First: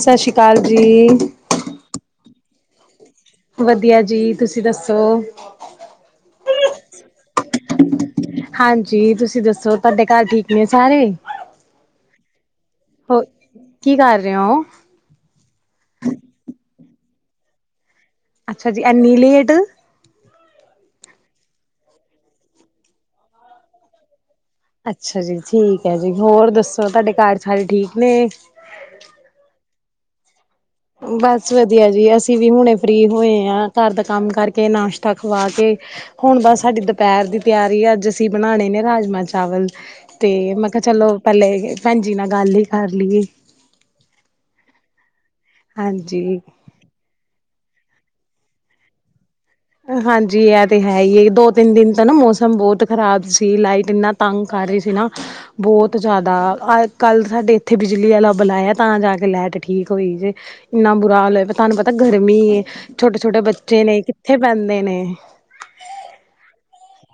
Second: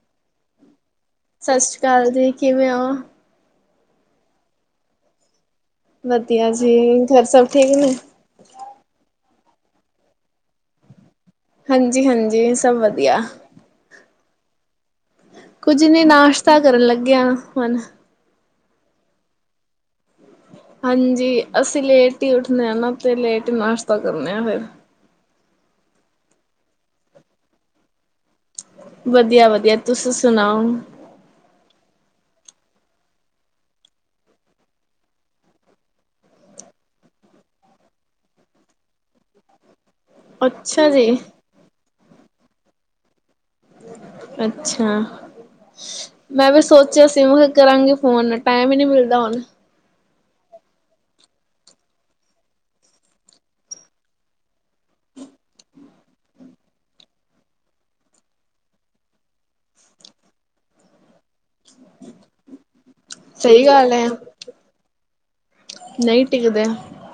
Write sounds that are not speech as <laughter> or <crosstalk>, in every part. ਸਸ਼੍ਰੀ ਕਾਲ ਜੀ। ਸਤਿ ਸ਼੍ਰੀ ਅਕਾਲ ਜੀ, ਕਿਵੇਂ ਓ? ਵਦੀਆ ਜੀ, ਤੁਸੀਂ ਦੱਸੋ। ਵਦੀਆ ਜੀ, ਘਰ ਸਭ ਠੀਕ ਨੇ। ਹਾਂਜੀ, ਤੁਸੀਂ ਦੱਸੋ, ਤੁਹਾਡੇ ਘਰ ਠੀਕ ਨੇ ਸਾਰੇ? ਹਾਂਜੀ-ਹਾਂਜੀ, ਸਭ ਵਧ ਹੋ, ਕੀ ਕਰ ਰਹੇ ਓੰ? ਕੁਝ ਨੀ ਨਾਸ਼ਤਾ ਕਰਨ ਲੱਗੇ ਆਂ, ਹੁਨ। ਅੱਛਾ ਜੀ, ਐਨੀ ਲੇਟ? ਹਾਂਜੀ, ਅਸੀਂ ਲੇਟ ਹੀ ਉੱਠਨੇ ਆ ਨਾ, ਤੇ ਲੇਟ ਨਾਸ਼ਤਾ ਕਰਨੇ ਆਂ, ਫਿਰ। ਅੱਛਾ ਜੀ, ਠੀਕ ਐ ਜੀ, ਹੋਰ ਦੱਸੋ, ਤੁਹਾਡੇ ਘਰ ਸਾਰੇ ਠੀਕ ਨੇ? ਵਦੀਆ-ਵਦੀਆ, ਤੁਸੀ ਸੁਣਾਓ? ਬਸ ਵਧੀਆ ਜੀ, ਅਸੀਂ ਵੀ ਹੁਣੇ ਫ੍ਰੀ ਹੋਏ ਆਂ, ਘਰ ਦਾ ਕੰਮ ਕਰਕੇ, ਨਾਸ਼ਤਾ ਖਵਾਕੇ। ਹੁਣ ਬਸ ਸਾਡੀ ਦੁਪਹਿਰ ਦੀ ਤਿਆਰੀ ਆ, ਅੱਜ ਅਸੀਂ ਬਣਾਣੇ ਨੇ ਰਾਜਮਾ-ਚਾਵਲ। ਤੇ ਮੈਂ ਕਿਹਾ ਅੱਛਾ ਜੀ ਚਲੋ, ਪਹਿਲੇ ਭੈਂਜੀ ਨਾਲ ਗੱਲ ਈ ਕਰ ਲੀਏ। ਅੱਛਾ, ਹਾਂਜੀ ਮੈਂ ਵੀ ਸੋਚ ਸੋਚਿਆਂ ਸੀ, ਮ ਕਰਾਂਗੀ ਫ਼ੋਨ, ਟਾਈਮ ਈ ਨਹੀਂ ਮਿਲਦਾ ਹੁਣ। ਹਾਂਜੀ, ਐਹ ਤੇ ਹੈਹੀ ਏ, ਦੋ-ਤਿੰਨ ਦਿਨ ਤੋ ਨਾ ਮੌਸਮ ਬਹੁਤ ਖਰਾਬ ਸੀ, ਲਾਈਟ ਇੰਨਾ ਤੰਗ ਕਰ ਰਹੀ ਸੀ ਨਾ ਬਹੁਤ ਜ਼ਿਆਦਾ, ਅ ਕੱਲ ਸਾਡੇ ਇੱਥੇ ਬਿਜਲੀ ਵਾਲਾ ਬਲਾਇਆ ਤਾਂ ਜਾਕੇ ਲਾਈਟ ਠੀਕ ਹੋਈ ਜੇ। ਇੰਨਾ ਬੁਰਾ ਹਾਲ ਏ, ਤੁਹਾਨੂੰ ਪਤਾ ਗਰਮੀ ਏ, ਛੋਟੇ-ਛੋਟੇ ਸਹੀ ਬੱਚੇ ਗੱਲ ਨੇ, ਹੈ ਕਿੱਥੇ ਪੈਂਦੇ ਨੇ। ਨਹੀਂ ਟਿਕਦੇ।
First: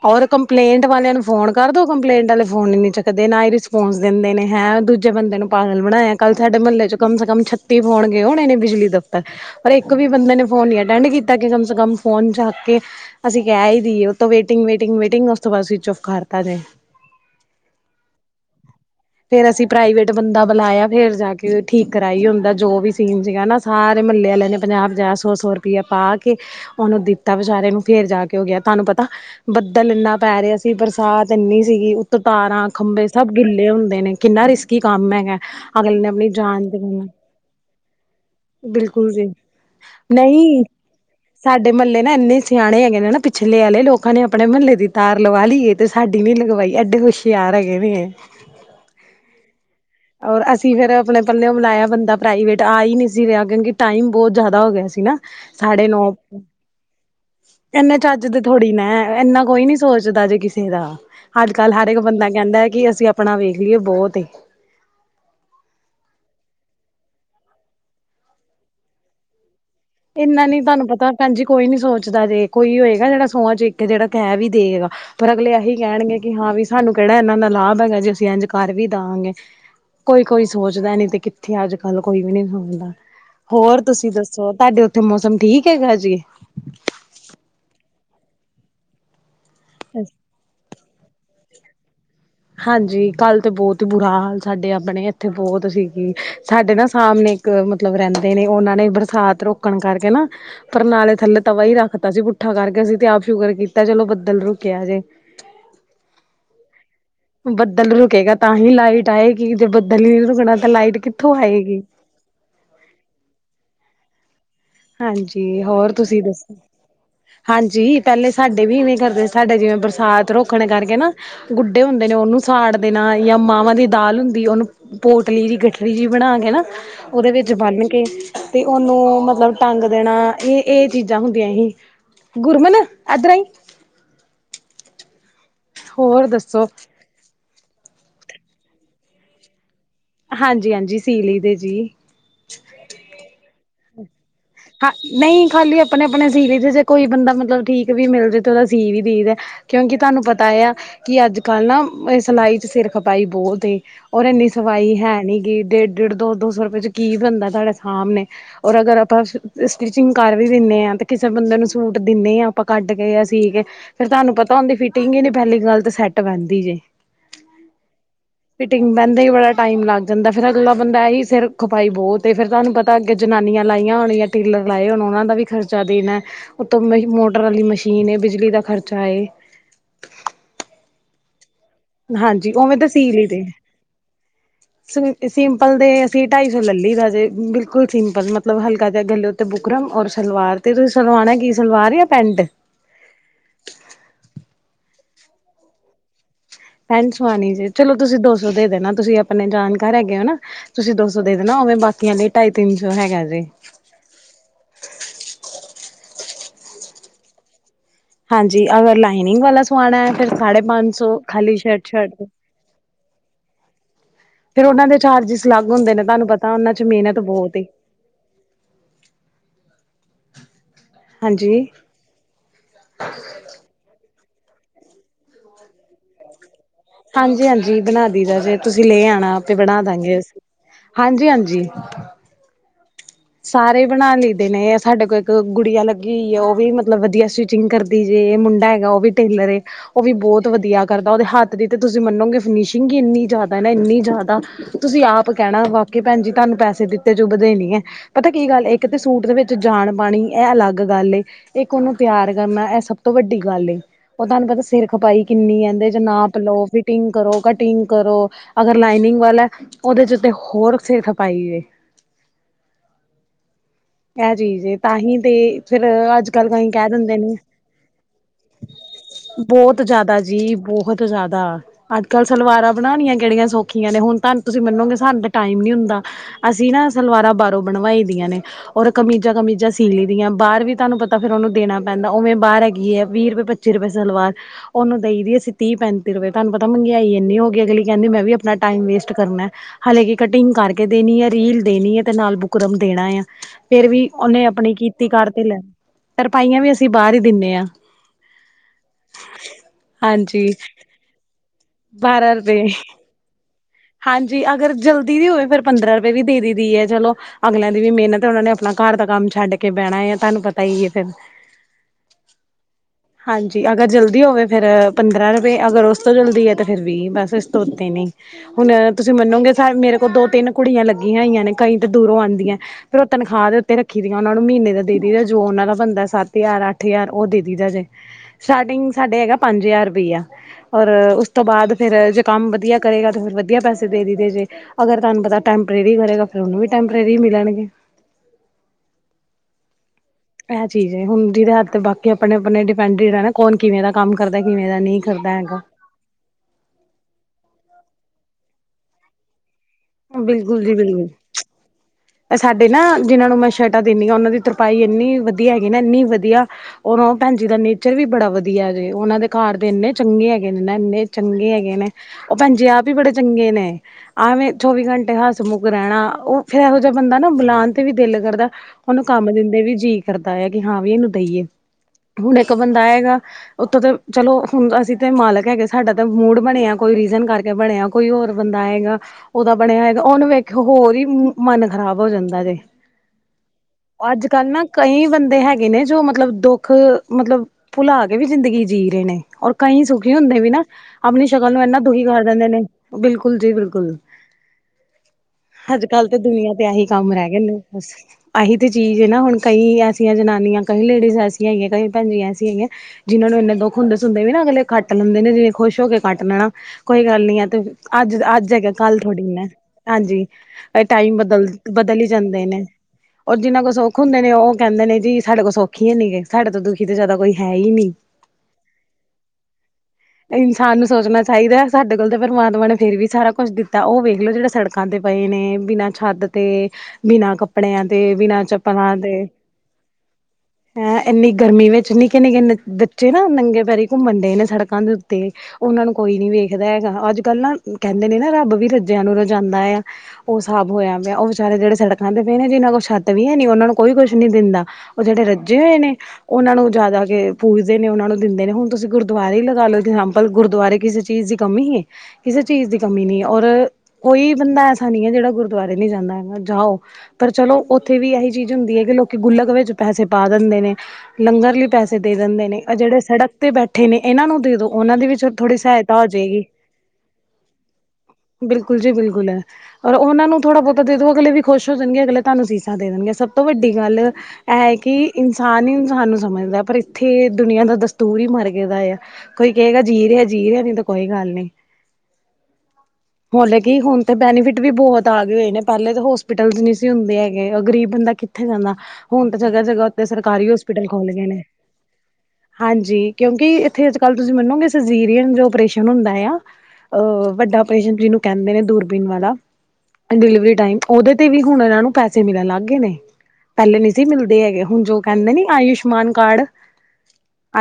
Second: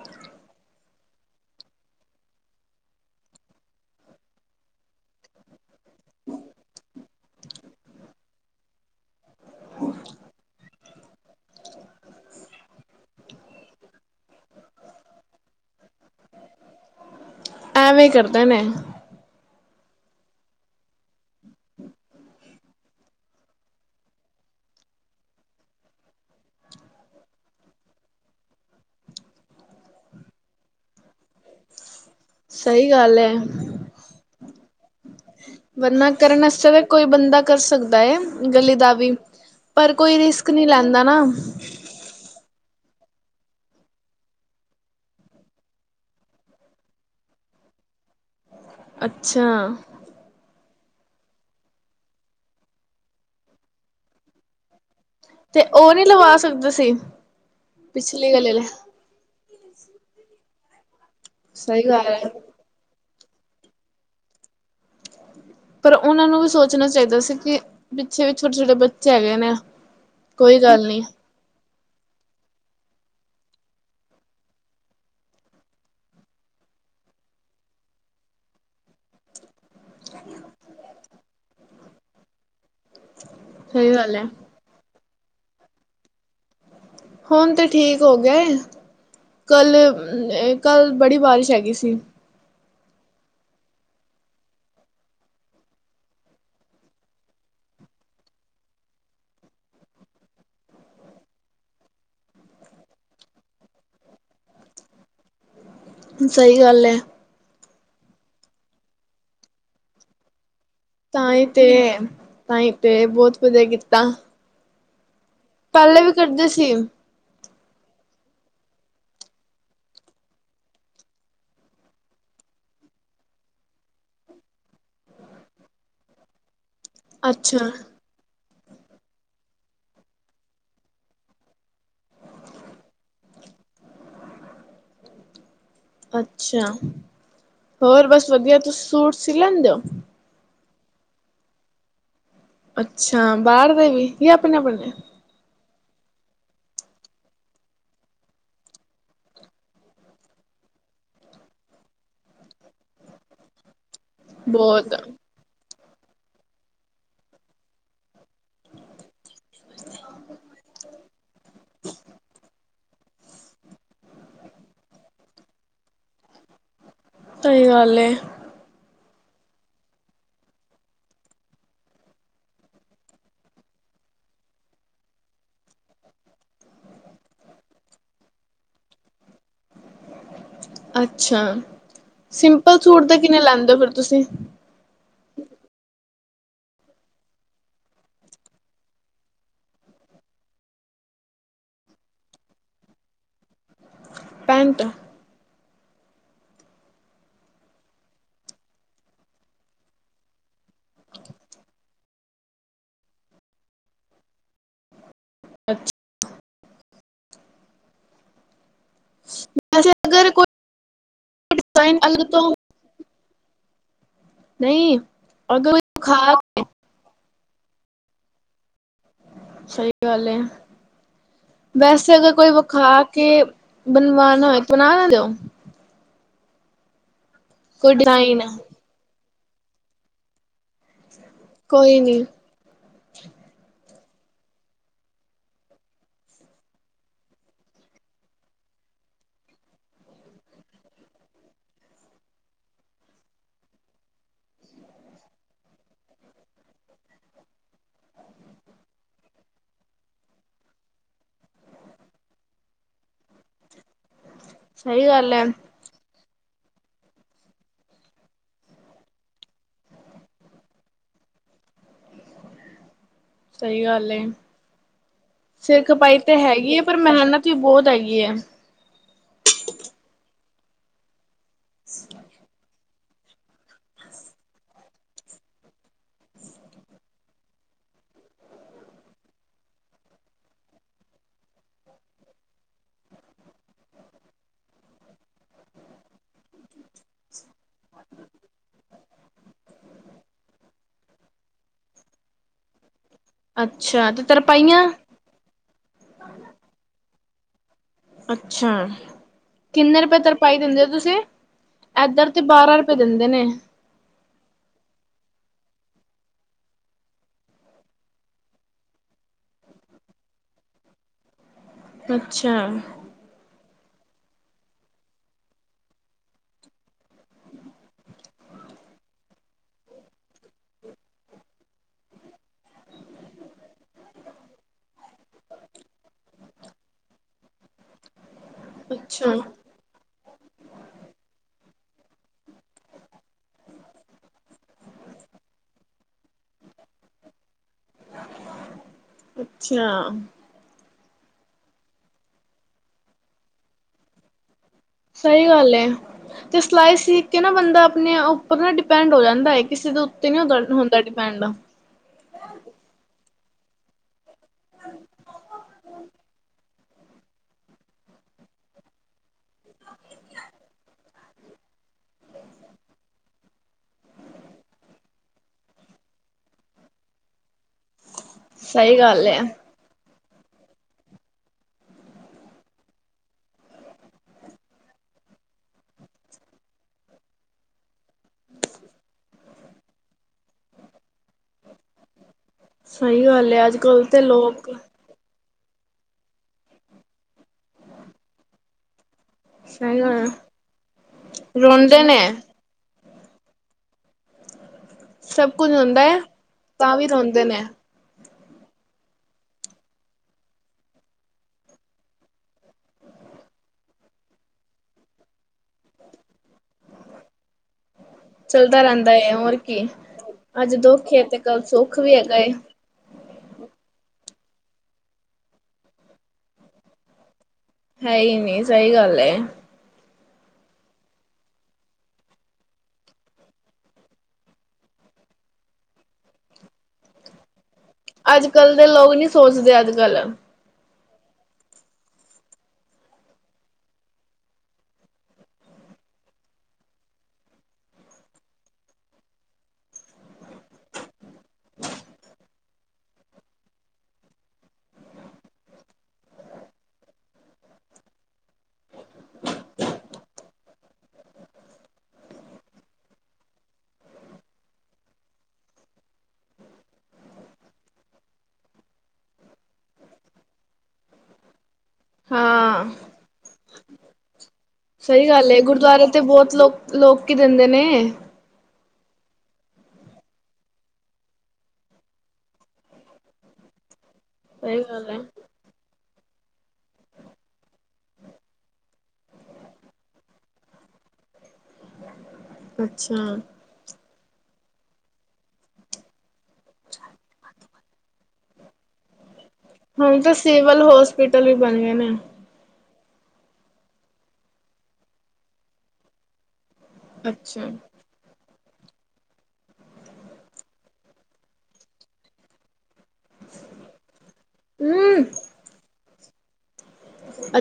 ਔਰ ਕੰਪਲੇਂਟ ਵਾਲਿਆਂ ਨੂੰ ਫੋਨ ਕਰਦੋ, ਕੰਪਲੇਂਟ ਵਾਲੇ ਫੋਨ ਈ ਨੀ ਚੱਕਦੇ, ਨਾ ਹੀ ਰਿਸਪੋਂਸ ਦਿੰਦੇ ਨੇ ਹੈ ਦੂਜੇ ਬੰਦੇ ਨੂੰ ਪਾਗਲ ਬਣਾਇਆ ਕੱਲ ਸਾਡੇ ਮਹੱਲੇ ਚ ਕਮ ਸੇ ਕਮ ਛੱਤੀ ਫੋਨ ਗੇਏ ਹੋਣੇ ਨੇ ਬਿਜਲੀ ਦ ਪਰ ਇੱਕ ਵੀ ਬੰਦੇ ਨੇ ਫੋਨ ਨਹੀਂ ਅਟੈਂਡ ਕੀਤਾ ਤਾਂ ਕਿ ਕਮ ਸੇ ਕਮ ਫੋਨ ਚੱਕ ਕੇ ਅਸੀਂ ਕਹਿ ਹੀ ਦਈਏ ਉਤੋਂ ਵੀ ਵੇਟਿੰਗ ਵੇਟਿੰਗ ਵੇਟਿੰਗਉਸ ਤੋਂ ਬਾਦ ਸਵਿਚ ਆਫ ਕਰਤਾ ਜੇ ਐਵੇਂ ਕਰਦੇ ਨੇ ਫੇਰ ਅਸੀਂ ਪ੍ਰਾਈਵੇਟ ਬੰਦਾ ਬੁਲਾਇਆ ਫੇਰ ਜਾ ਕੇ ਠੀਕ ਕਰਾਈ ਹੁੰਦਾ ਜੋ ਵੀ ਸੀਨ ਸੀਗਾ ਸਾਰੇ ਮਹੱਲੇ ਵਾਲਿਆਂ ਨੇ ਪੰਜਾਹ ਪੰਜਾਹ ਸੌ ਸੌ ਰੁਪਈਆ ਪਾ ਕੇ ਉਹਨੂੰ ਦਿੱਤਾ ਵਿਚਾਰੇ ਨੂੰ ਫੇਰ ਜਾ ਕੇ ਉਹ ਗਿਆ ਤੁਹਾਨੂੰ ਪਤਾ ਬੱਦਲ ਇੰਨਾ ਪੈ ਰਿਹਾ ਸੀ ਬਰਸਾਤ ਇੰਨੀ ਸੀਗੀ ਉੱਤੋਂ ਤਾਰਾਂ ਸਹੀ ਖੰਭੇ ਗੱਲ ਸਭ ਹੈ ਗਿੱਲੇ ਹੁੰਦੇ ਨੇ ਕਿੰਨਾ ਰਿਸਕੀ ਕੰਮ ਹੈਗਾ ਅਗਲੇ ਨੇ ਵਰਨਾ ਆਪਣੀ ਕਰਨ ਜਾਨ ਵਾਸਤੇ ਤੇ ਤਾਂ ਕੋਈ ਬੰਦਾ ਕਰ ਸਕਦਾ ਹੈ ਗਲੀ ਦਾ ਵੀ ਬਿਲਕੁਲ ਜੀ ਪਰ ਕੋਈ ਰਿਸਕ ਨਹੀਂ ਲੈਂਦਾ ਨਾ ਸਾਡੇ ਮਹੱਲੇ ਨਾ ਇੰਨੇ ਸਿਆਣੇ ਹੈਗੇ ਨੇ ਨਾ ਪਿਛਲੇ ਵਾਲੇ ਲੋਕ ਲੋਕਾਂ ਨੇ ਆਪਣੇ ਮਹੱਲੇ ਦੀ ਤਾਰ ਲਵਾ ਲਈਏ ਤੇ ਸਾਡੀ ਨੀ ਲਗਵਾਈ ਐਡੇ ਹੁਸ਼ਿਆਰ ਹੈਗੇ ਨੇ ਅੱਛਾ ਔਰ ਅਸੀਂ ਫੇਰ ਆਪਣੇ ਪੱਲਿਓ ਬੁਲਾਇਆ ਬੰਦਾ ਪ੍ਰਾਈਵੇਟ ਆ ਈ ਨਹੀਂ ਸੀ ਰਿਹਾ ਕਿਉਂਕਿ ਟਾਈਮ ਬੋਤ ਜ਼ਿਆਦਾ ਹੋ ਗਿਆ ਸੀ ਨਾ ਤੇ ਸਾਢੇ ਉਹ ਨਹੀਂ ਨੌ ਲਵਾ ਸਕਦੇ ਸੀ ਇਹਨਾਂ ਚੱਜ ਪਿਛਲੀ ਦੇ ਗਲੀ ਆਲੇ ਥੋੜੀ ਨਾ ਇੰਨਾ ਕੋਈ ਨੀ ਸੋਚਦਾ ਜੇ ਕਿਸੇ ਦਾ ਅੱਜ ਕੱਲ੍ਹ ਸਹੀ ਹਰ ਇੱਕ ਗੱਲ ਬੰਦਾ ਹੈ ਕਹਿੰਦਾ ਕਿ ਅਸੀਂ ਆਪਣਾ ਵੇਖ ਲਈਏ ਬੋਤ ਏ ਪਰ ਉਹਨਾਂ ਨੂੰ ਵੀ ਸੋਚਣਾ ਚਾਈਦਾ ਸੀ ਕਿ ਪਿੱਛੇ ਵੀ ਛੋਟੇ ਛੋਟੇ ਬੱਚੇ ਹੈਗੇ ਨੇ ਆ ਇੰਨਾ ਨੀ ਤੁਹਾਨੂੰ ਪਤਾ ਭੈਣ ਜੀ ਕੋਈ ਨੀ ਸੋਚਦਾ ਜੇ ਕੋਈ ਹੋਏਗਾ ਜਿਹੜਾ ਸੋਆ ਚੋ ਇੱਕ ਜਿਹੜਾ ਕਹਿ ਵੀ ਦੇਵੇਂਗਾ ਪਰ ਅਗਲੇ ਇਹੀ ਕਹਿਣਗੇ ਕਿ ਹਾਂ ਵੀ ਸਾਨੂੰ ਕਿਹੜਾ ਇਹਨਾਂ ਦਾ ਲਾਭ ਹੈਗਾ ਜੇ ਅਸੀਂ ਐੰਝ ਕਰ ਵੀ ਦੇਵਾਂਗੇ ਕੋਈ ਕੋਈ ਸੋਚਦਾਂ ਨੀ ਤੇ ਕਿੱਥੇ ਅੱਜ ਕੱਲ ਕੋਈ ਵੀ ਨੀ ਸੋਚਦਾਂ ਹੋਰ ਸਹੀ ਤੁਸੀਂ ਗੱਲ ਹੈ ਦੱਸੋ ਤੁਹਾਡੇ ਉੱਥੇ ਮੌਸਮ ਠੀਕ ਹੈਗਾ ਜੇ ਹੁਣ ਤਾਂ ਠੀਕ ਹੋ ਗਏ ਕੱਲ ਕੱਲ ਬੜੀ ਬਾਰਿਸ਼ ਹੈਗੀ ਸੀ ਹਾਂਜੀ ਕੱਲ ਤੇ ਬੋਤ ਹੀ ਬੁਰਾ ਹਾਲ ਸਾਡੇ ਆਪਣੇ ਇੱਥੇ ਬੋਤ ਸੀਗੀ ਸਾਡੇ ਨਾ ਸਾਹਮਣੇਂ ਮਤਲਬ ਰਹਿੰਦੇ ਨੇ ਉਹਨਾਂ ਨੇ ਬਰਸਾਤ ਰੋਕਣ ਕਰਕੇ ਨਾ ਪਰ ਨਾਲੇ ਥੱਲੇ ਤਵਾ ਹੀ ਰੱਖਤਾ ਸੀ ਪੁੱਠਾ ਕਰਕੇ ਅਸੀਂ ਤੇ ਆਪ ਸੂਕਰ ਕੀਤਾ ਚਲੋਂ ਬੱਦਲ਼ ਰੁਕਿਆਂ ਜੇ ਸਹੀ ਗੱਲ ਹੈ ਬੱਦਲ ਰੁੱਕੇਗਾ ਤਾਂ ਹੀ ਲਾਈਟ ਆਏਂਗੀ ਜੇ ਬੱਦਲ ਹੀ ਨਹੀਂ ਰੁਕਣਾ ਤਾਂ ਲਾਈਟ ਤਾਂ ਕਿੱਥੋਂ ਹੀ ਤੇ ਆਏਗੀ ਤਾਂ ਹੀ ਤੇ ਬਹੁਤ ਵਧੀਆਂ ਕੀਤਾਂ ਹਾਂਜੀ ਹੋਰ ਤੁਸੀਂ ਕਰਦੇ ਦੱਸੋਂ ਸੀ ਹਾਂਜੀ ਪੈਲੇ ਸਾਡੇ ਵੀ ਇਵੇਂ ਕਰਦੇ ਸਾਡੇ ਜਿਵੇਂ ਬਰਸਾਤ ਰੋਕਣ ਕਰਕੇ ਨਾ ਗੁੱਡੇ ਹੁੰਦੇ ਨੇ ਉਹਨੂੰ ਸਾੜ ਦੇਣਾਂ ਜਾਂ ਮਾਵਾਂ ਦੀ ਦਾਲ਼ ਹੁੰਦੀ ਉਹਨੂੰ ਪੋਟਲੀ ਜਿ ਗਠਰੀ ਜਿਹੀ ਬਣਾ ਕੇ ਨਾ ਉਹਦੇ ਵਿੱਚ ਅੱਛਾ ਬੰਨ੍ਹ ਕੇ ਤੇ ਉਹਨੂੰ ਮਤਲਬ ਟੰਗ ਦੇਣਾਂ ਇਹ ਇਹ ਚੀਜ਼ਾਂ ਹੁੰਦੀਆਂ ਹੀ ਗੁਰਮਨ ਇੱਧਰ ਆਈ ਹੋਰ ਦੱਸੋ ਅੱਛਾ ਹੋਰ ਬਸ ਵਧੀਆਂ ਤੁਸੀਂ ਸੂਟ ਸੀ ਲੈਂਦੇ ਹੋ ਹਾਂਜੀ ਹਾਂਜੀ ਸੀਲੀ ਦੇ ਜੀ ਅੱਛਾ ਬਾਹਰ ਦੇ ਵੀ ਯਾ ਆਪਣੇਂ ਹਾਂ ਆਪਣੇਂ ਨਹੀਂ ਖਾਲੀ ਆਪਣੇਂ ਆਪਣੇਂ ਸੀ ਲਈ ਦੇ ਜੇ ਕੋਈ ਬੰਦਾ ਮਤਲਬ ਠੀਕ ਵੀ ਮਿਲ ਜੇ ਤੇ ਉਹਦਾ ਸੀ ਵੀ ਦਈ ਦਾ ਕਿਉਂਕਿ ਤੁਹਾਨੂੰ ਪਤਾ ਹੈ ਆ ਕਿ ਅੱਜ ਕੱਲ ਨਾ ਸਿਲਾਈ ਚ ਸਿਰ ਖਪਾਈ ਬੋਤ ਐਂ ਔਰ ਇੰਨੀ ਬਹੁਤ ਸਵਾਈ ਹੈ ਨੀ ਗੀ ਡੇ ਡੇਢ ਦੋ ਦੋ ਸੌ ਰੁਪਏ ਚ ਕੀ ਬਣਦਾ ਤੁਹਾਡੇ ਸਾਹਮਣੇ ਔਰ ਅਗਰ ਆਪ ਸਟਿਚਿੰਗ ਕਰ ਵੀ ਦਿੰਦੇ ਹਾਂ ਤੇ ਕਿਸੇ ਬੰਦੇ ਨੂੰ ਸੂਟ ਦਿੰਦੇ ਹਾਂ ਆਪਾਂ ਕੱਢ ਕੇ ਜਾਂ ਸੀ ਕੇ ਫੇਰ ਤੁਹਾਨੂੰ ਪਤਾ ਓਦੀ ਫਿਟਿੰਗ ਈ ਨੀ ਪਹਿਲੀ ਗੱਲ ਤੇ ਸੈੱਟ ਬਹਿੰਦੀ ਜੇ। ਸਈ ਗੱਲ ਐ। ਫਿਟਿੰਗ ਪਹਿੰਦਾ ਹੀ ਬੜਾ ਟਾਈਮ ਲੱਗ ਜਾਂਦਾ ਫਿਰ ਅਗਲਾ ਬੰਦਾ ਐਈ ਸਿਰ ਖਪਾਈ ਬੋਤ ਐ ਫਿਰ ਤੁਹਾਨੂੰ ਪਤਾ ਤਾਂ ਅੱਗੇ ਜਨਾਨੀਆਂ ਲਾਈਆਂ ਹੋਣ ਜਾਂ ਟੀਲਰ ਲਾਏ ਹੋਣ ਓਨਾਂ ਦਾ ਵੀ ਖਰਚਾ ਦੇਣਾ। ਉਤੋਂ ਮੇਰੀ ਮੋਟਰ ਆਲੀ ਮਸ਼ੀਨ ਬਿਜਲੀ ਦਾ ਖ਼ਰਚਾ ਏ। ਅੱਛਾ, ਹਾਂਜੀ ਉਵੇਂ ਸਿੰਪਲ ਤਾਂ ਸੂਟ ਦੇ ਕਿੰਨੇ ਲੈਂਦੇ ਓ ਫਿਰ ਤੁਸੀਂ? ਸਿੰ-ਸਿੰਪਲ ਦੇ ਅਸੀਂ ਢਾਈ ਸੌ ਲਈ ਦਾ ਜੇ ਬਿਲਕੁਲ ਸਿੰਪਲ ਮਤਲਬ ਹਲਕਾ ਜਾ ਕਹਿਲੋ, ਤੇ ਬੁਕਰਮ ਔਰ ਸਲਵਾਰ ਤੇ ਤੁਸੀਂ ਸਲਵਾਣਾ ਕੀ ਸਲਵਾਰ ਜਾਂ ਪੈਂਟ। ਪੈਂਟ, ਪੈਨ ਸਵਾਣੀ ਜੇ ਚਲੋ ਤੁਸੀਂ ਦੋ ਸੌ ਦੇ ਦੇਣਾ ਤੁਸੀਂ ਆਪਣੇ ਜਾਣਕਾਰ ਹੈਗੇ ਓ ਨਾ। ਤੁਸੀਂ ਦੋ ਸੌ ਦੇ ਦੇਣਾ ਉਵੇਂ ਬਾਕੀਆਂ ਲਈ ਢਾਈ ਤਿੰਨ ਸੌ ਹੈਗਾ ਜੇ। ਅੱਛਾ, ਹਾਂਜੀ, ਅਗਰ ਲਾਈਨਿੰਗ ਵਾਲਾ ਵੈਸੇ ਸੋਆਣਾ ਅਗਰ ਫਿਰ ਕੋਈ ਸਾਢੇ ਪੰਜ ਸੌ ਖਾਲੀ। ਸ਼ਰਟ ਸ਼ਰਟ <inaudible> ਦੇ ਤੋਂ ਫੇਰ ਉਹਨਾਂ ਦੇ ਨਹੀਂ ਚਾਰਜਿਸ ਅਲੱਗ ਅਗਰ ਕੋਈ ਹੁੰਦੇ ਨੇ ਤੁਹਾਨੂੰ ਵਿਖਾ ਪਤਾ ਉਹਨਾਂ ਚ ਮਿਹਨਤ ਬੋਹਤ ਏ। ਸਈ ਗੱਲ ਐ ਹਾਂਜੀ ਵੈਸੇ ਅਗਰ ਕੋਈ ਵਿਖਾ ਕੇ ਬਣਵਾਣਾ ਹੋਏ ਤੇ ਬਣਾ ਦੇਂਦੇ ਓ। ਹਾਂਜੀ ਹਾਂਜੀ, ਕੋਈ ਬਣਾ ਦਈ ਦਾ ਡਿਜ਼ਾਇਨ ਜੇ ਤੁਸੀਂ ਲੇ ਆਣਾ ਆਪੇ ਬਣਾ ਦਾਂਗੇ ਅਸੀਂ ਹਾਂਜੀ ਹਾਂਜੀ। ਕੋਈ ਨੀ। ਸਾਰੇ ਬਣਾ ਲਈ ਦੇ ਨੇ ਸਾਡੇ ਕੋਲ ਇੱਕ ਗੁੜੀਆਂ ਲੱਗੀ ਹੋਈਆ ਆ ਓ ਵੀ ਮਤਲਬ ਵਧੀਆ ਸ ਸਟਿਚਿੰਗ ਕਰਦੀ ਜੇ ਮੁੰਡਾ ਹੈਗਾ ਓ ਵੀ ਟੇਲਰ ਏ। ਓ ਵੀ ਬਹੁਤ ਵਧੀਆ ਕਰਦਾ ਉਹਦੇ ਹੱਥ ਦੀ ਤੇ ਤੁਸੀਂ ਮੰਨੋਗੇ ਫਿਨਿਸ਼ਿੰਗ ਈ ਇੰਨੀ ਜ਼ਿਆਦਾ ਨਾ ਇੰਨੀ ਜ਼ਿਆਦਾ। ਤੁਸੀਂ ਆਪ ਕਹਿਣਾ ਵਾਕਿਆ ਭੈਣ ਜੀ ਤੁਹਾਨੂੰ ਪੈਸੇ ਦਿੱਤੇ ਚੁਬ ਦੇ ਨੀ ਐ। ਪਤਾ ਕੀ ਗੱਲ ਇੱਕ ਤਾਂ ਸੂਟ ਦੇ ਵਿੱਚ ਜਾਣ ਪਾਣੀ ਏ ਅਲੱਗ ਗੱਲ ਏ। ਇਹ ਉਹਨੂੰ ਤਿਆਰ ਕਰਨਾ ਐ ਸਭ ਤੋਂ ਵੱਡੀ ਗੱਲ ਏ। ਉਹ ਤੁਹਾਨੂੰ ਪਤਾ ਸਿਰ ਸਹੀ ਖਪਾਈ ਗੱਲ ਹੈ ਕਿੰਨੀ ਏਦੇ ਚ ਨਾਪ ਲਓ। ਕਟਿੰਗ ਕਰੋ ਕਟਿੰਗ ਕਰੋ ਅਗਰ ਲਾਈਨਿੰਗ ਵਾਲਾ ਓਦੇ ਚ ਤੇ ਹੋਰ ਸਿਰ ਖਪਾਈ ਏ। ਸਹੀ ਗੱਲ ਏ ਐ ਚੀਜ਼ ਐ ਤਾਂਹੀ ਤੇ ਸਿਰ ਫਿਰ ਖਪਾਈ ਅੱਜ ਤੇ ਕੱਲ੍ਹ ਕਹੀਂ ਹੈਗੀ ਹੈ ਕਹਿ ਪਰ ਦਿੰਦੇ ਨੇ। ਮਿਹਨਤ ਵੀ ਬਹੁਤ ਹੈਗੀ ਹੈ ਬੋਤ ਜ਼ਿਆਦਾ ਜੀ ਬਹੁਤ ਜ਼ਿਆਦਾ ਅੱਜ ਕੱਲ ਸਲਵਾਰਾਂ ਬਣਾਣੀਆਂ ਕਿਹੜੀਆਂ ਸੌਖੀਆਂ ਨੇ ਹੁਣ ਤੁਹਾਨੂੰ ਤੁਸੀਂ ਮੰਨੋਗੇ ਸਾਨੂੰ ਤਾਂ ਟਾਈਮ ਨੀ ਹੁੰਦਾ। ਅਸੀਂ ਨਾ ਸਲਵਾਰਾਂ ਬਾਰੋਂ ਬਣਵਾਈ ਦੀਆਂ ਨੇ। ਔਰ ਕਮੀਜ਼ਾਂ ਕਮੀਜ਼ਾਂ ਸੀ ਲਈ ਦੀਆਂ ਬਾਹਰ ਵੀ ਤੁਹਾਨੂੰ ਪਤਾ ਫਿਰ ਉਹਨੂੰ ਦੇਣਾ ਪੈਂਦਾ ਉਵੇਂ ਬਾਹਰ ਹੈਗੀ ਐ ਵੀਹ ਰੁਪਏ ਪੱਚੀ ਰਪਏ ਸਲਵਾਰ ਉਹਨੂੰ ਦਈ ਦੀ ਐ। ਤੀਹ ਪੈਂਤੀ ਰੁਪਏ ਤੁਹਾਨੂੰ ਪਤਾ ਮਹਿੰਗਾਈ ਇੰਨੀ ਹੋ ਗਈ ਅਗਲੀ ਕਹਿੰਦੀ ਮੈਂ ਵੀ ਆਪਣਾ ਟਾਈਮ ਵੇਸਟ ਕਰਨਾ। ਹਾਲੇ ਕੀ ਕਟਿੰਗ ਕਰਕੇ ਦੇਣੀ ਐ ਰੀਲ ਦੇਣੀ ਐ ਤੇ ਨਾਲ ਬੁਕਰਮ ਦੇਣਾ ਆ। ਫਿਰ ਵੀ ਅੱਛਾ ਤੇ ਉਹਨੇ ਆਪਣੀ ਤਰਪਾਈਆਂ ਕੀਤੀ ਕਰ ਤੇ ਲੈ ਤਰਪਾਈਆਂ ਵੀ ਅਸੀਂ ਬਾਹਰ ਈ ਦੀਨੇ ਆ। ਅੱਛਾ, ਕਿੰਨੇ ਰੁਪਏ ਹਾਂਜੀ ਤਰਪਾਈ ਦਿੰਦੇ ਓ ਤੁਸੀਂ। ਏਧਰ ਤੇ ਬਾਰਾਂ ਰੁਪਏ ਦਿੰਦੇ ਨੇ। ਹਾਂਜੀ, ਅਗਰ ਜਲਦੀ ਦੀ ਹੋਵੇ ਫਿਰ ਪੰਦਰਾਂ ਰੁਪਏ ਵੀ ਦੇ ਦਈ ਦੀ ਐ ਚਲੋ। ਅਗਲਿਆਂ ਦੀ ਵੀ ਮਿਹਨਤ ਐ ਉਹਨਾਂ ਨੇ ਆਪਣਾ ਘਰ ਦਾ ਕੰਮ ਛੱਡ ਕੇ ਬਹਿਣਾ ਆ ਤੁਹਾਨੂੰ ਪਤਾ ਈ ਐ ਫਿਰ। ਅੱਛਾ। ਹਾਂਜੀ, ਅਗਰ ਜਲਦੀ ਹੋਵੇ ਫਿਰ ਪੰਦਰਾਂ ਰੁਪਏ ਅਗਰ ਉਸ ਤੋਂ ਜਲਦੀ ਐ ਤੇ ਫੇਰ ਵੀਹ ਬਸ ਇਸ ਤੋਂ ਉੱਤੇ ਨੀ। ਹੁਣ ਤੁਸੀਂ ਮੰਨੋਗੇ ਮੇਰੇ ਕੋਲ ਦੋ ਤਿੰਨ ਕੁੜੀਆਂ ਲੱਗੀਆਂ ਹੋਈਆਂ ਨੇ ਕਈ ਤਾਂ ਦੂਰੋਂ ਆਂਦੀਆਂ। ਫੇਰ ਓ ਤਨਖਾਹ ਦੇ ਉੱਤੇ ਰੱਖੀ ਦੀ ਆ ਉਹਨਾ ਨੂੰ ਮਹੀਨੇ ਦਾ ਦੇ ਦਈ ਦਾ ਜੋ ਓਨਾਂ ਦਾ ਬਣਦਾ ਸੱਤ ਹਜ਼ਾਰ ਅੱਠ ਹਜ਼ਾਰ ਓ ਦੇ ਦਈ ਜਾ ਜੇ। ਸਟਾਰਟਿੰਗ ਸਾਡੇ ਅੱਛਾ, ਹੈਗਾ ਪੰਜ ਹਜ਼ਾਰ ਰਪਈਆਂ ਔਰ ਉਸ ਤੋਂ ਬਾਅਦ ਫੇਰ ਜੇ ਕੰਮ ਵਧੀਆ ਕਰੇਗਾ ਤਾਂ ਫਿਰ ਵਧੀਆ ਪੈਸੇ ਦੇ ਦਈਦੇ ਜੇ ਅਗਰ ਤੁਹਾਨੂੰ ਪਤਾ ਟੈਂਪਰੇਰੀ ਕਰੇਗਾ ਫਿਰ ਉਹਨੂੰ ਵੀ ਟੈਂਪਰੇਰੀ ਮਿਲਣਗੇ। ਅੱਛਾ ਐ ਚੀਜ਼ ਏ ਹੁਣ ਜਿਹਦੇ ਹੱਥ ਬਾਕੀ ਆਪਣੇ-ਆਪਣੇ ਡਿਪੈਂਡਡ ਹੇਨਾ ਕੌਨ ਕਿਵੇਂ ਦਾ ਕੰਮ ਕਰਦਾ ਕਿਵੇਂ ਦਾ ਨਹੀਂ। ਕਰਦਾ ਸਹੀ ਹੈਗਾ ਗੱਲ ਏ, ਤੇ ਸਿਲਾਈ ਸਿੱਖ ਕੇ ਨਾ ਬੰਦਾ ਆਪਣੇ ਉੱਪਰ ਨਾ ਡਿਪੈਂਡ ਹੋ ਜਾਂਦਾ ਏ। ਕਿਸੇ ਦੇ ਉੱਤੇ ਨੀ ਹੁੰਦਾ ਡਿਪੈਂਡ। ਏ ਸਾਡੇ ਨਾ ਜਿਹਨਾਂ ਨੂੰ ਮੈਂ ਸ਼ਰਟਾਂ ਦਿੰਨੀ ਆ ਉਹਨਾਂ ਦੀ ਤਰਪਾਈ ਇੰਨੀ ਵਧੀਆ ਹੈਗੀ ਨਾ ਇੰਨੀ ਵਧੀਆ ਹੋਰ ਓ ਭੈਣ ਜੀ ਦਾ ਨੇਚਰ ਵੀ ਬੜਾ ਵਧੀਆ ਜੇ ਉਹਨਾਂ ਦੇ ਘਰ ਦੇ ਇੰਨੇ ਚੰਗੇ ਹੈਗੇ ਨੇ ਇੰਨੇ ਚੰਗੇ ਹੈਗੇ ਨੇ, ਉਹ ਪੈਂਜੀ ਆਪ ਈ ਬੜੇ ਚੰਗੇ ਨੇ। ਆਵੇਂ ਚੌਵੀ ਘੰਟੇ ਹਸਮੁੱਕ ਰਹਿਣਾ ਉਥੇ ਫੇਰ ਜਾਂ ਬੰਦਾ ਨਾ ਬੁਲਾਣ ਤੇ ਵੀ ਦਿਲ ਕਰਦਾ ਸਹੀ ਉਹਨੂੰ ਗੱਲ ਕੰਮ ਏ। ਦਿੰਦੇ ਵੀ ਜੀਅ ਕਰਦਾ ਆ ਕਿ ਹਾਂ ਵੀ ਇਹਨੂੰ ਦਈਏ। ਹੁਣ ਏਕ ਬੰਦਾ ਆਏਗਾ ਉੱਥੋਂ ਤਾਂ ਚਲੋ ਹੁਣ ਅਸੀਂ ਤੇ ਮਾਲਕ ਹੈਗੇ ਸਾਡਾ ਤਾਂ ਮੂਡ ਬਣਿਆ ਕੋਈ ਰੀਜਨ ਕਰਕੇ ਬਣਿਆ। ਕੋਈ ਹੋਰ ਬੰਦਾ ਆਏਗਾ, ਉਹਦਾ ਬਣਿਆ ਹੋਏਗਾ ਉਹਨੂੰ ਵੇਖਿਓ ਹੋਰ ਹੀ ਮਨ ਖ਼ਰਾਬ ਹੋ ਜਾਂਦਾ ਜੇ। ਸਹੀ ਗੱਲ ਏ ਅੱਜ ਕੱਲ੍ਹ ਤੇ ਅੱਜਕੱਲ੍ਹ ਨਾ ਲੋਕ ਕਈ ਬੰਦੇ ਹੈਗੇ ਨੇ ਜੋ ਮਤ ਮਤਲਬ ਦੁੱਖ, ਮਤਲਬ, ਭੁਲਾ ਕੇ ਵੀ ਜ਼ਿੰਦਗੀ ਜੀ ਰਹੇ ਨੇ। ਔਰ ਕਈ ਸਹੀ ਸੁਖੀ ਗੱਲ ਹੁੰਦੇ ਵੀ ਨਾ, ਆਪਣੀ ਸ਼ਕਲ ਨੂੰ ਇਨਾ ਦੁਖੀ ਕਰ ਦਿੰਦੇ ਨੇ। ਬਿਲਕੁਲ ਜੀ ਬਿਲਕੁਲ। ਸਭ ਕੁੱਝ ਅੱਜ ਹੁੰਦਾ ਕੱਲ੍ਹ ਏ। ਦੁਨੀਆਂ ਤੇ ਆਹੀ ਤਾਂ ਵੀ ਕੰਮ ਰਹਿ ਗਏ ਰੋਂਦੇ ਨੇ, ਬਸ। ਆਹੀ ਤਾਂ ਚੀਜ਼ ਹੈ ਨਾ ਹੁਣ ਕਈ ਐਸੀਆਂ ਜਨਾਨੀਆਂ ਕਈ ਲੇਡੀਜ਼ ਐਸੀਆਂ ਹੇਗੀਆਂ ਕਈ ਭੈਣ ਜੀਆਂ ਐਸੀਆਂ ਹੇਗੀਆਂ ਜਿਹਨਾਂ ਨੂੰ ਇੰਨੇ ਦੁੱਖ ਹੁੰਦੇ ਸੁਣਦੇ ਵੀ ਨਾ ਅਗਲੇ ਕੱਟ ਲੈਂਦੇ ਨੇ ਜਿਵੇਂ ਖੁਸ਼ ਹੋ ਕੇ ਕੱਟ ਲੈਣਾ ਕੋਈ ਗੱਲ ਨੀ ਹੈ ਤੇ ਅੱਜ, ਅੱਜ ਹੈਗਾ ਚੱਲਦਾ ਕੱਲ੍ਹ ਰਹਿੰਦਾ ਥੋੜੀ ਏ ਨਾ ਹੋਰ ਕੀ। ਹਾਂਜੀ। ਅੱਜ ਏਹ ਦੁੱਖ ਟਾਈਮ ਏ ਤੇ ਬਦਲ ਕੱਲ ਸੁੱਖ ਬਦਲ ਹੀ ਵੀ ਹੈਗਾ ਜਾਂਦੇ ਏ। ਨੇ। ਔਰ ਜਿੰਨਾ ਕੋਲ ਸੁੱਖ ਹੁੰਦੇ ਨੇ ਉਹ ਕਹਿੰਦੇ ਨੇ ਜੀ ਸਾਡੇ ਕੋਲ ਸੁੱਖ ਈ ਹੈਨੀ ਗੇ ਸਾਡੇ ਤੋਂ ਦੁਖੀ ਤਾਂ ਜ਼ਿਆਦਾ ਕੋਈ ਹੈ ਈ ਨੀ। ਹੈ ਈ ਨੀ ਸਹੀ ਗੱਲ ਏ। <inaudible> ਇਨਸਾਨ ਨੂੰ ਸੋਚਣਾ ਚਾਹੀਦਾ ਸਾਡੇ ਕੋਲ ਤਾਂ ਪਰਮਾਤਮਾ ਨੇ ਫੇਰ ਵੀ ਸਾਰਾ ਕੁਛ ਦਿੱਤਾ ਉਹ ਵੇਖ ਲੋ ਜਿਹੜੇ ਸੜਕਾਂ ਤੇ ਪਏ ਨੇ। ਬਿਨਾਂ ਛੱਤ ਤੇ, ਬਿਨਾਂ ਕੱਪੜਿਆਂ ਤੇ, ਬਿਨਾਂ ਅੱਜ ਕੱਲ੍ਹ ਦੇ ਚੱਪਲਾਂ ਤੇ ਲੋਕ ਨਹੀਂ ਸੋਚਦੇ ਅੱਜ ਕੱਲ ਹੈਂ ਏਨੀ ਗਰਮੀ ਵਿੱਚ ਨਿੱਕੇ-ਨਿੱਕੇ ਬੱਚੇ ਨਾ ਨੰਗੇ ਪੈਰੀ ਘੁੰਮਣ ਦਏ ਨੇ ਸੜਕਾਂ ਦੇ ਉੱਤੇ। ਉਹਨਾ ਨੂੰ ਕੋਈ ਨੀ ਵੇਖਦਾ ਹੈਗਾ ਅੱਜਕੱਲ੍ਹ ਨਾ ਕਹਿੰਦੇ ਨੇ ਨਾ ਰੱਬ ਵੀ ਰੱਜਿਆਂ ਨੂੰ ਰਜਾਂਦਾ ਆ। ਉਹ ਸਾਬ ਹੋਇਆ ਪਿਆ ਉਹ ਵਿਚਾਰੇ ਜਿਹੜੇ ਸੜਕਾਂ ਤੇ ਪਏ ਨੇ ਜਿਨਾ ਕੋਲ ਛੱਤ ਵੀ ਹੈ ਨੀ ਉਹਨਾਂ ਨੂੰ ਕੋਈ ਕੁਛ ਨੀ ਦਿੰਦਾ। ਉਹ ਜਿਹੜੇ ਰੱਜੇ ਹੋਏ ਨੇ ਉਹਨਾਂ ਨੂੰ ਜਾ-ਜਾ ਕੇ ਕੇ ਪੂਜਦੇ ਨੇ ਉਹਨਾਂ ਨੂੰ ਦਿੰਦੇ ਨੇ ਹੁਣ ਤੁਸੀਂ ਗੁਰਦੁਆਰੇ ਹੀ ਲਗਾ ਲਓ ਇਗਜਾਮਪਲ ਗੁਰਦੁਆਰੇ ਕਿਸੇ ਚੀਜ਼ ਦੀ ਕਮੀ ਏ ਕਿਸੇ ਚੀਜ਼ ਦੀ ਕਮੀ ਨੀ ਔਰ, ਕੋਈ ਬੰਦਾ ਐ ਐਸਾ ਨੀ ਏ ਜਿਹੜਾ ਗੁਰਦੁਆਰੇ ਨੀ ਜਾਂਦਾ ਹੈਗਾ ਜਾਓ ਪਰ ਚਲੋ ਉੱਥੇ ਵੀ ਇਹੀ ਚੀਜ਼ ਹੁੰਦੀ ਹੈ ਕਿ ਲੋਕੀ ਗੁੱਲਕ ਵਿੱਚ ਪੈਸੇ ਪਾ ਦਿੰਦੇ ਨੇ, ਲੰਗਰ ਲਈ ਪੈਸੇ ਦੇ ਦਿੰਦੇ ਨੇ ਹਾਂ ਜਿਹੜੇ ਸੜਕ ਤੇ ਬੈਠੇ ਬੈਠੇ ਨੇ ਇਹਨਾਂ ਨੂੰ ਦੇ ਦੋ ਉਹਨਾਂ ਦੀ ਵੀ ਸਹੀ ਗੱਲ ਥੋੜੀ ਹੈ ਸਹਾਇਤਾ ਹੋ ਗੁਰਦੁਆਰੇ ਤੇ ਜੇਗੀ। ਬਹੁਤ ਲੋਕ ਲੋਕ ਹੀ ਦਿੰਦੇ ਨੇ ਬਿਲਕੁਲ ਜੀ ਬਿਲਕੁਲ ਐ। ਔਰ ਉਹਨਾਂ ਨੂੰ ਥੋੜਾ ਬਹੁਤਾ ਦੇ ਦੋ ਅਗਲੇ ਵੀ ਖੁਸ਼ ਹੋ ਜਾਣਗੇ ਅਗਲੇ ਤੁਹਾਨੂੰ ਸੀਸਾ ਦੇਣਗੇ ਸਭ ਤੋਂ ਵੱਡੀ ਗੱਲ ਇਹ ਹੈ ਸਹੀ ਕਿ ਗੱਲ ਹੈ ਇਨਸਾਨ ਹੀ ਇਨਸਾਨ ਨੂੰ ਸਮਝਦਾ ਪਰ ਇੱਥੇ ਦੁਨੀਆਂ ਦਾ ਦਸਤੂਰ ਹੀ ਮਰ ਗਿਆ ਦਾ ਆ। ਕੋਈ ਕਹੇਗਾ ਜੀ ਰਿਹਾ ਜੀ ਰਿਹਾ ਨੀ ਤਾਂ ਕੋਈ ਗੱਲ ਨੀ। ਅੱਛਾ। ਨੀ ਹੁਣ ਤੇ ਬੈਨੀਫਿਟ ਵੀ ਬਹੁਤ ਆ ਗਏ ਹੋਏ ਨੇ ਪਹਿਲੇ ਤਾਂ ਹੋਸਪਿਟਲ ਨਹੀਂ ਸੀ ਹੁੰਦੇ ਹੈਗੇ ਗ਼ਰੀਬ ਬੰਦਾ ਕਿੱਥੇ ਜਾਂਦਾ। ਹੁਣ ਤਾਂ ਜਗ੍ਹਾ-ਜਗ੍ਹਾ ਉੱਤੇ ਹੁਣ ਤਾਂ ਸਰਕਾਰੀ ਸਿਵਲ ਹੋਸਪਿਟਲ ਖੁੱਲ ਗਏ ਨੇ। ਵੀ ਬਣ ਗਏ ਨੇ ਹਾਂਜੀ ਕਿਉਂਕਿ ਇੱਥੇ ਅੱਜ ਕੱਲ ਤੁਸੀਂ ਮੰਨੋਗੇ ਸੱਜੇਰੀਅਨ ਅਨਪਰੇਸ਼ਨ ਹੁੰਦਾ ਐਂ ਅ ਵੱਡਾ ਅੱਛਾ ਓਪਰੇਸ਼ਨ ਜਿਹਨੂੰ ਕਹਿੰਦੇ ਨੇ ਦੂਰਬੀਨ ਵਾਲਾ ਡਿਲੀਵਰੀ ਟਾਈਮ ਉਹਦੇ ਤੇ ਵੀ ਹੁਣ ਇਹਨਾਂ ਨੂੰ ਪੈਸੇ ਮਿਲਣ ਲੱਗ ਗਏ ਨੇ ਪਹਿਲੇ ਮਿਲਦੇ ਹੈਗੇ ਹੁਣ ਜੋ ਹਮ ਕਹਿੰਦੇ ਨੀ ਆਯੁਸ਼ਮਾਨ ਕਾਰਡ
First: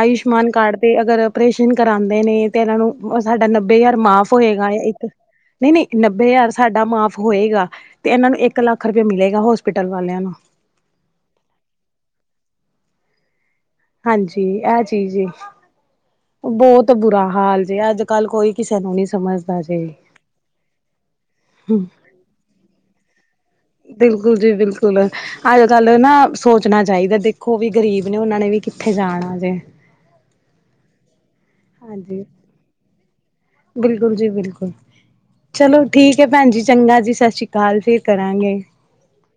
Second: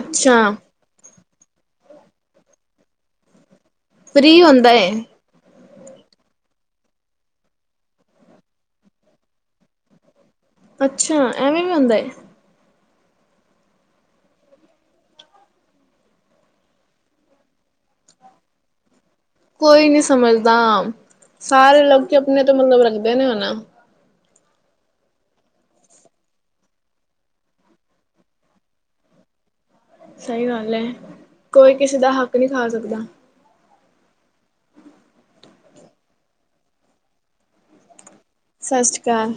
-ਆਯੁਸ਼ਮਾਨ ਕਾਰਡ ਤੇ ਅਗਰ ਆਪਰੇਸ਼ਨ ਕਰਾਂਦੇ ਨੇ ਤੇ ਇਹਨਾਂ ਨੂੰ ਸਾਡਾ ਨੱਬੇ ਹਜ਼ਾਰ ਮਾਫ਼ ਫ੍ਰਰੀ ਹੋਏਗਾ ਹੁੰਦਾ ਏ ਇੱਕ ਨਹੀਂ-ਨਹੀਂ ਨੱਬੇ ਹਜ਼ਾਰ ਸਾਡਾ ਮਾਫ਼ ਹੋਏਗਾ ਤੇ ਇਹਨਾਂ ਨੂੰ ਇੱਕ ਲੱਖ ਰੁਪਿਆ ਮਿਲ਼ੇਗਾ ਹੋਸਪਿਟਲ ਵਾਲਿਆਂ ਨੂੰ ਅੱਛਾ ਐਵੇਂ ਵੀ ਹੁੰਦਾ ਏ ਹਾਂਜੀ ਐਹ ਚੀਜ਼ ਏਂ। ਬਹੁਤ ਬੁਰਾ ਹਾਲ ਜੇ, ਅੱਜ਼ ਕੱਲ ਕੋਈ ਕਿਸੇ ਨੂੰ ਨੀਂ ਸਮਝ ਕੋਈ ਨੀਂ ਸਮਝਦਾਂ, ਸਾਰੇ ਲੋਕੀ ਆਪਣੇ ਤੋਂ ਮਤਲਬ ਰੱਖਦੇ ਨੇ ਹੁਣ। ਬਿਲਕੁਲ ਜੀ ਬਿਲਕੁਲ। ਅੱਜ਼ ਕੱਲ ਨਾ ਸੋਚਣਾ ਚਾਹੀਦਾ, ਦੇਖੋਂ ਵੀ ਗ਼ਰੀਬ ਨੇ ਉਹਨਾਂ ਨੇ ਵੀ ਕਿੱਥੇ ਜਾਣਾਂ ਜੇ। ਸਹੀ ਗੱਲ ਐਂ, ਕੋਈ ਕਿਸੇ ਦਾ ਹਾਂਜੀ ਹੱਕ ਨੀਂ ਖ਼ਾਂ ਸਕਦਾਂ। ਬਿਲਕੁਲ ਜੀ ਬਿਲਕੁਲ। ਚਲੋਂ ਠੀਕ ਹੈ ਭੈਣਜੀ ਚੰਗਾ ਜੀ, ਸਤਿ ਸ਼੍ਰੀ ਅਕਾਲ ਫ਼ਿਰ ਕਰਾਂਗੇ। ਸਤਿ ਸ਼੍ਰੀ ਅਕਾਲ।